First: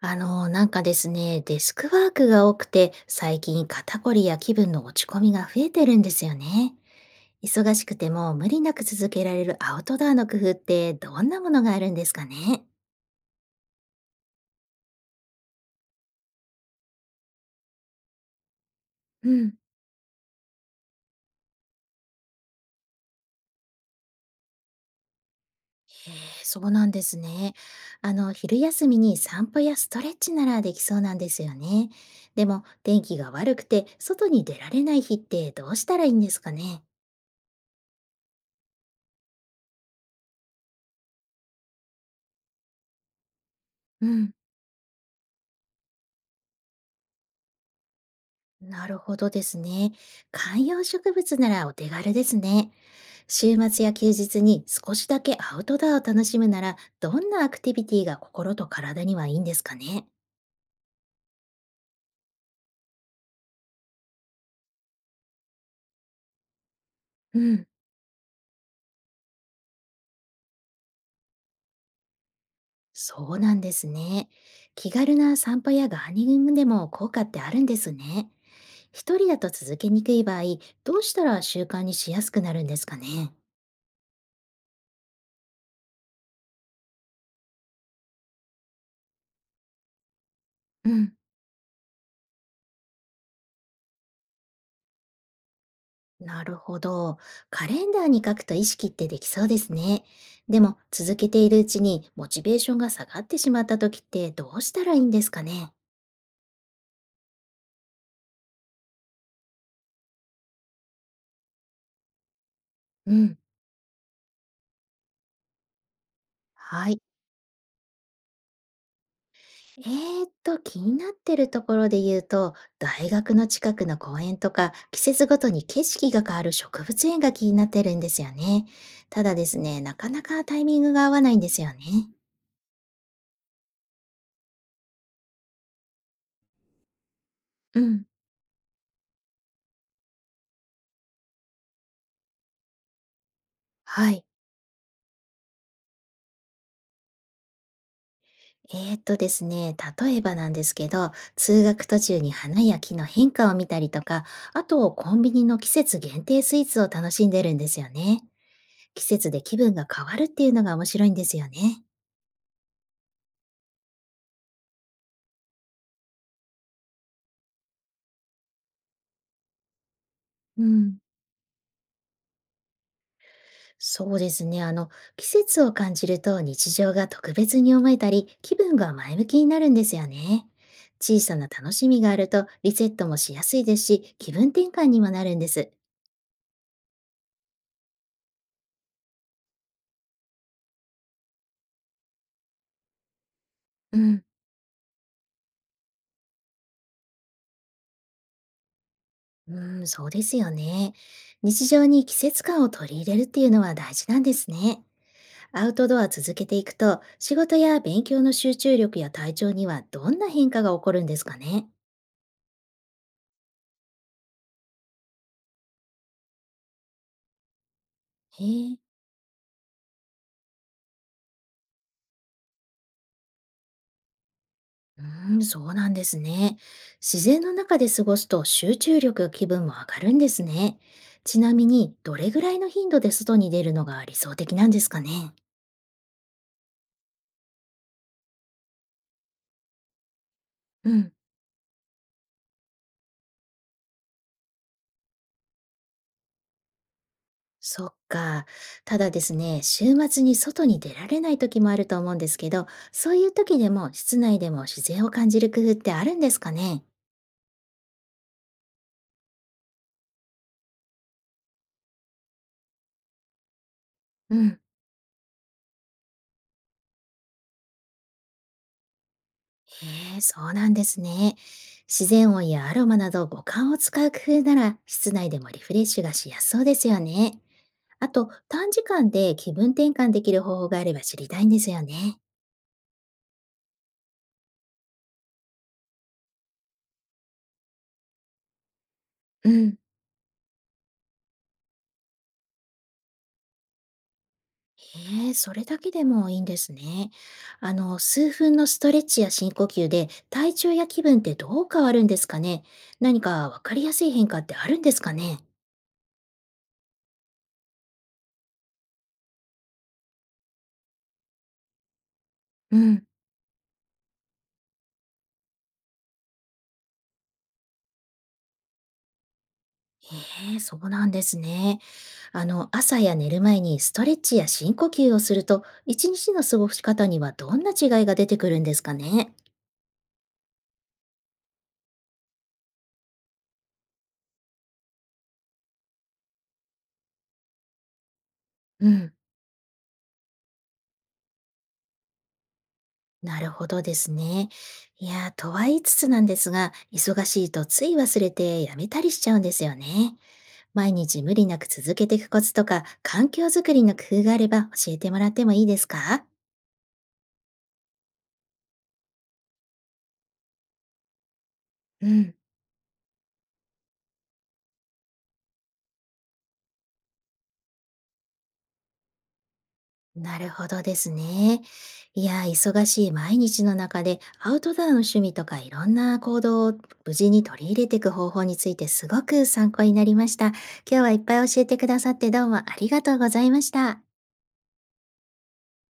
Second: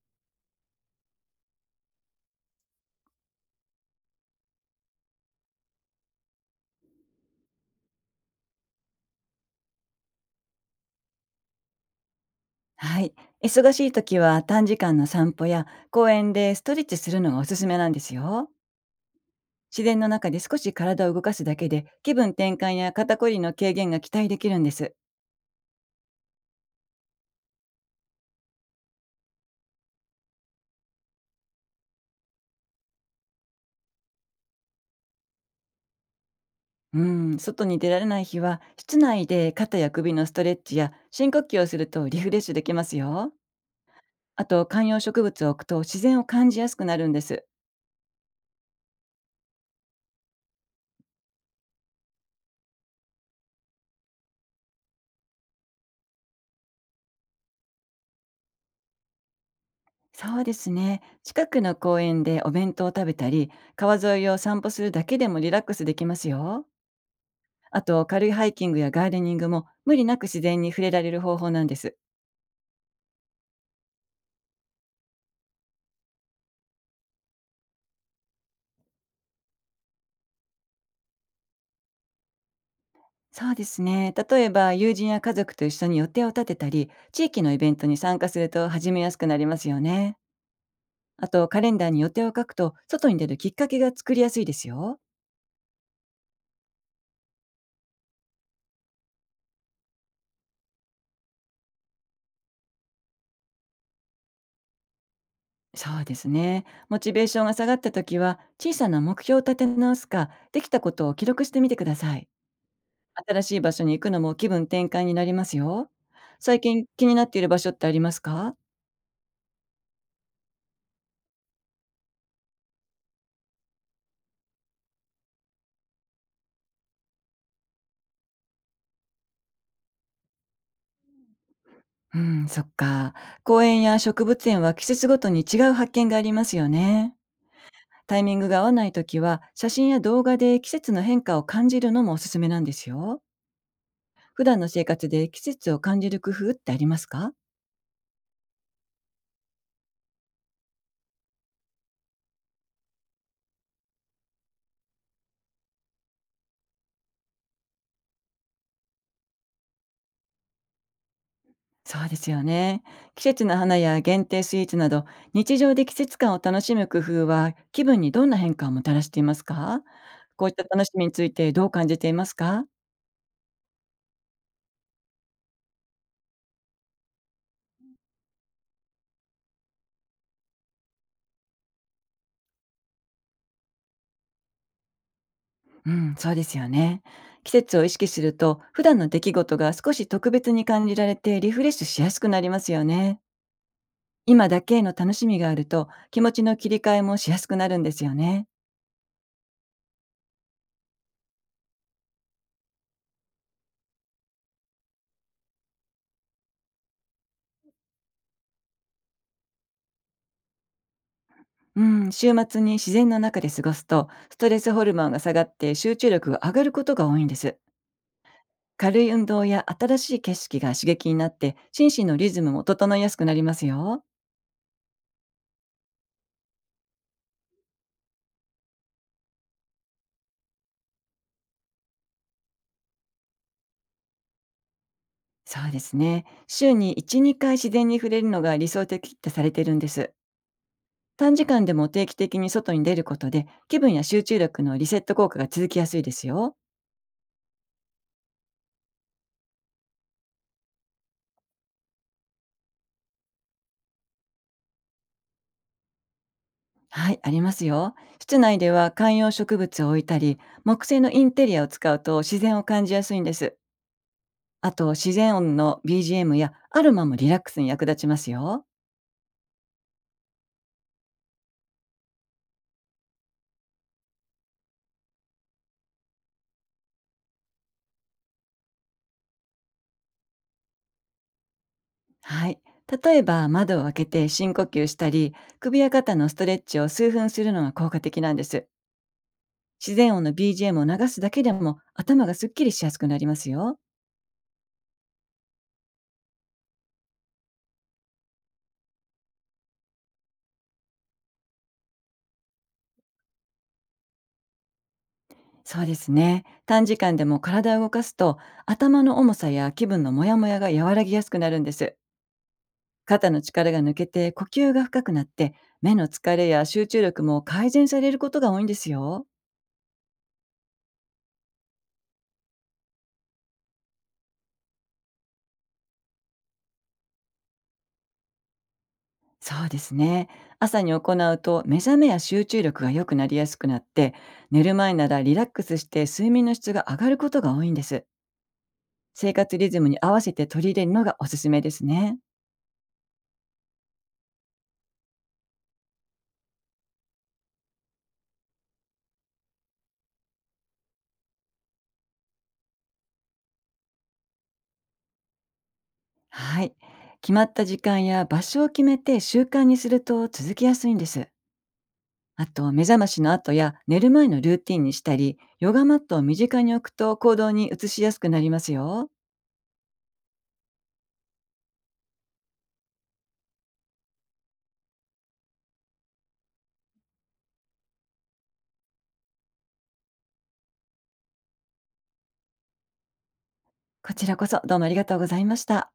なんかですね、デスクワークが多くて、最近肩こりや気分の落ち込みが増えてるんですよね。忙しくても無理なく続けられるアウトドアの工夫ってどんなものがあるんですかね？はい。忙しい時は短時間の散歩や公園でストレッチするのがおすすめなんですよ。うん。自然の中で少し体を動かすだけで気分転換や肩こりの軽減が期待できるんです。へえ、そうなんですね。昼休みに散歩やストレッチならできそうなんですよね。でも、天気が悪くて外に出られない日ってどうしたらいいんですかね？うん、外に出られない日は室内で肩や首のストレッチや深呼吸をするとリフレッシュできますよ。うん。あと観葉植物を置くと自然を感じやすくなるんです。なるほどですね。観葉植物ならお手軽ですね。週末や休日に少しだけアウトドアを楽しむなら、どんなアクティビティが心と体にはいいんですかね？そうですね。近くの公園でお弁当を食べたり、川沿いを散歩するだけでもリラックスできますよ。うん、あと軽いハイキングやガーデニングも無理なく自然に触れられる方法なんです。そうなんですね。気軽な散歩やガーデニングでも効果ってあるんですね。一人だと続けにくい場合、どうしたら習慣にしやすくなるんですかね？そうですね。例えば友人や家族と一緒に予定を立てたり、地域のイベントに参加すると始めやすくなりますよね。うん。あとカレンダーに予定を書くと外に出るきっかけが作りやすいですよ。なるほど。カレンダーに書くと意識ってできそうですね。でも続けているうちにモチベーションが下がってしまった時ってどうしたらいいんですかね？そうですね。モチベーションが下がった時は小さな目標を立て直すか、できたことを記録してみてください。うん。新しい場所に行くのも気分転換になりますよ。最近はい。気になっている場所ってありますか？え気になってるところで言うと、大学の近くの公園とか、季節ごとに景色が変わる植物園が気になってるんですよね。ただですね、なかなかタイミングが合わないんですよね。うん、そっか。公園や植物園は季節ごとに違う発見がありますよね。うん。タイミングが合わないときは、写真や動画で季節の変化を感じるのもおすすめなんですよ。はい。普段の生活で季節を感じる工夫ってありますか？ですね、例えばなんですけど、通学途中に花や木の変化を見たりとか、あとコンビニの季節限定スイーツを楽しんでるんですよね。季節で気分が変わるっていうのが面白いんですよね。そうですよね。季節の花や限定スイーツなど、日常で季節感を楽しむ工夫は気分にどんな変化をもたらしていますか？こういっうた楽しん。みについてどう感じていますか？そうですね、季節を感じると日常が特別に思えたり、気分が前向きになるんですよね。小さな楽しみがあるとリセットもしやすいですし、気分転換にもなるんです。うん、そうですよね。季節を意識すると、普段の出来事が少し特別に感じられてリフレッシュしやすくなりますよね。うん。今だけの楽しみがあると、気持ちの切り替えもしやすくなるんですよね。うーん、そうですよね。日常に季節感を取り入れるっていうのは大事なんですね。アウトドア続けていくと、仕事や勉強の集中力や体調にはどんな変化が起こるんですかね。うん、週末に自然の中で過ごすと、ストレスホルモンが下がって集中力が上がることが多いんです。へえ。軽い運動や新しい景色が刺激になって、心身のリズムも整いやすくなりますよ。うーん、そうなんですね。自然の中で過ごすと集中力、気分も上がるんですね。ちなみに、どれぐらいの頻度で外に出るのが理想的なんですかね。そうですね。週に1、2回自然に触れるのが理想的ってされてるんです。うん。短時間でも定期的に外に出ることで、気分や集中力のリセット効果が続きやすいですよ。そっか。ただですね、週末に外に出られない時もあると思うんですけど、そういう時でも室内でも自然を感じる工夫ってあるんですかね？はい、ありますよ。室内では観葉植物を置いたり、木製のインテリアを使うと自然を感じやすいんです。うん。あと、自然音の BGM やアロマもリラックスに役立ちますよ。へえ、そうなんですね。自然音やアロマなど五感を使う工夫なら室内でもリフレッシュがしやすそうですよね。あと、短時間で気分転換できる方法があれば知りたいんですよね。はい。例えば、窓を開けて深呼吸したり、首や肩のストレッチを数分するのが効果的なんです。うん。自然音の BGM を流すだけでも頭がすっきりしやすくなりますよ。へえ、それだけでもいいんですね。数分のストレッチや深呼吸で体調や気分ってどう変わるんですかね？何かわかりやすい変化ってあるんですかね？そうですね。短時間でも体を動かすと、頭の重さや気分のモヤモヤが和らぎやすくなるんです。うん。肩の力が抜けて呼吸が深くなって、目の疲れや集中力も改善されることが多いんですよ。へえ、そうなんですね。朝や寝る前にストレッチや深呼吸をすると、一日の過ごし方にはどんな違いが出てくるんですかね？そうですね。朝に行うと目覚めや集中力が良くなりやすくなって、寝る前ならリラックスして睡眠の質が上がることが多いんです。うん、生活リズムに合わせて取り入れるのがおすすめですね。なるほどですね。いやー、とは言いつつなんですが、忙しいとつい忘れてやめたりしちゃうんですよね。毎日無理なく続けていくコツとか、環境づくりの工夫があれば教えてもらってもいいですか？はい。決まった時間や場所を決めて習慣にすると続きやすいんです。うん、あと、目覚ましの後や寝る前のルーティンにしたり、ヨガマットを身近に置くと行動に移しやすくなりますよ。なるほどですね。いや、忙しい毎日の中でアウトドアの趣味とかいろんな行動を無事に取り入れていく方法についてすごく参考になりました。今日はいっぱい教えてくださってどうもありがとうございました。こちらこそどうもありがとうございました。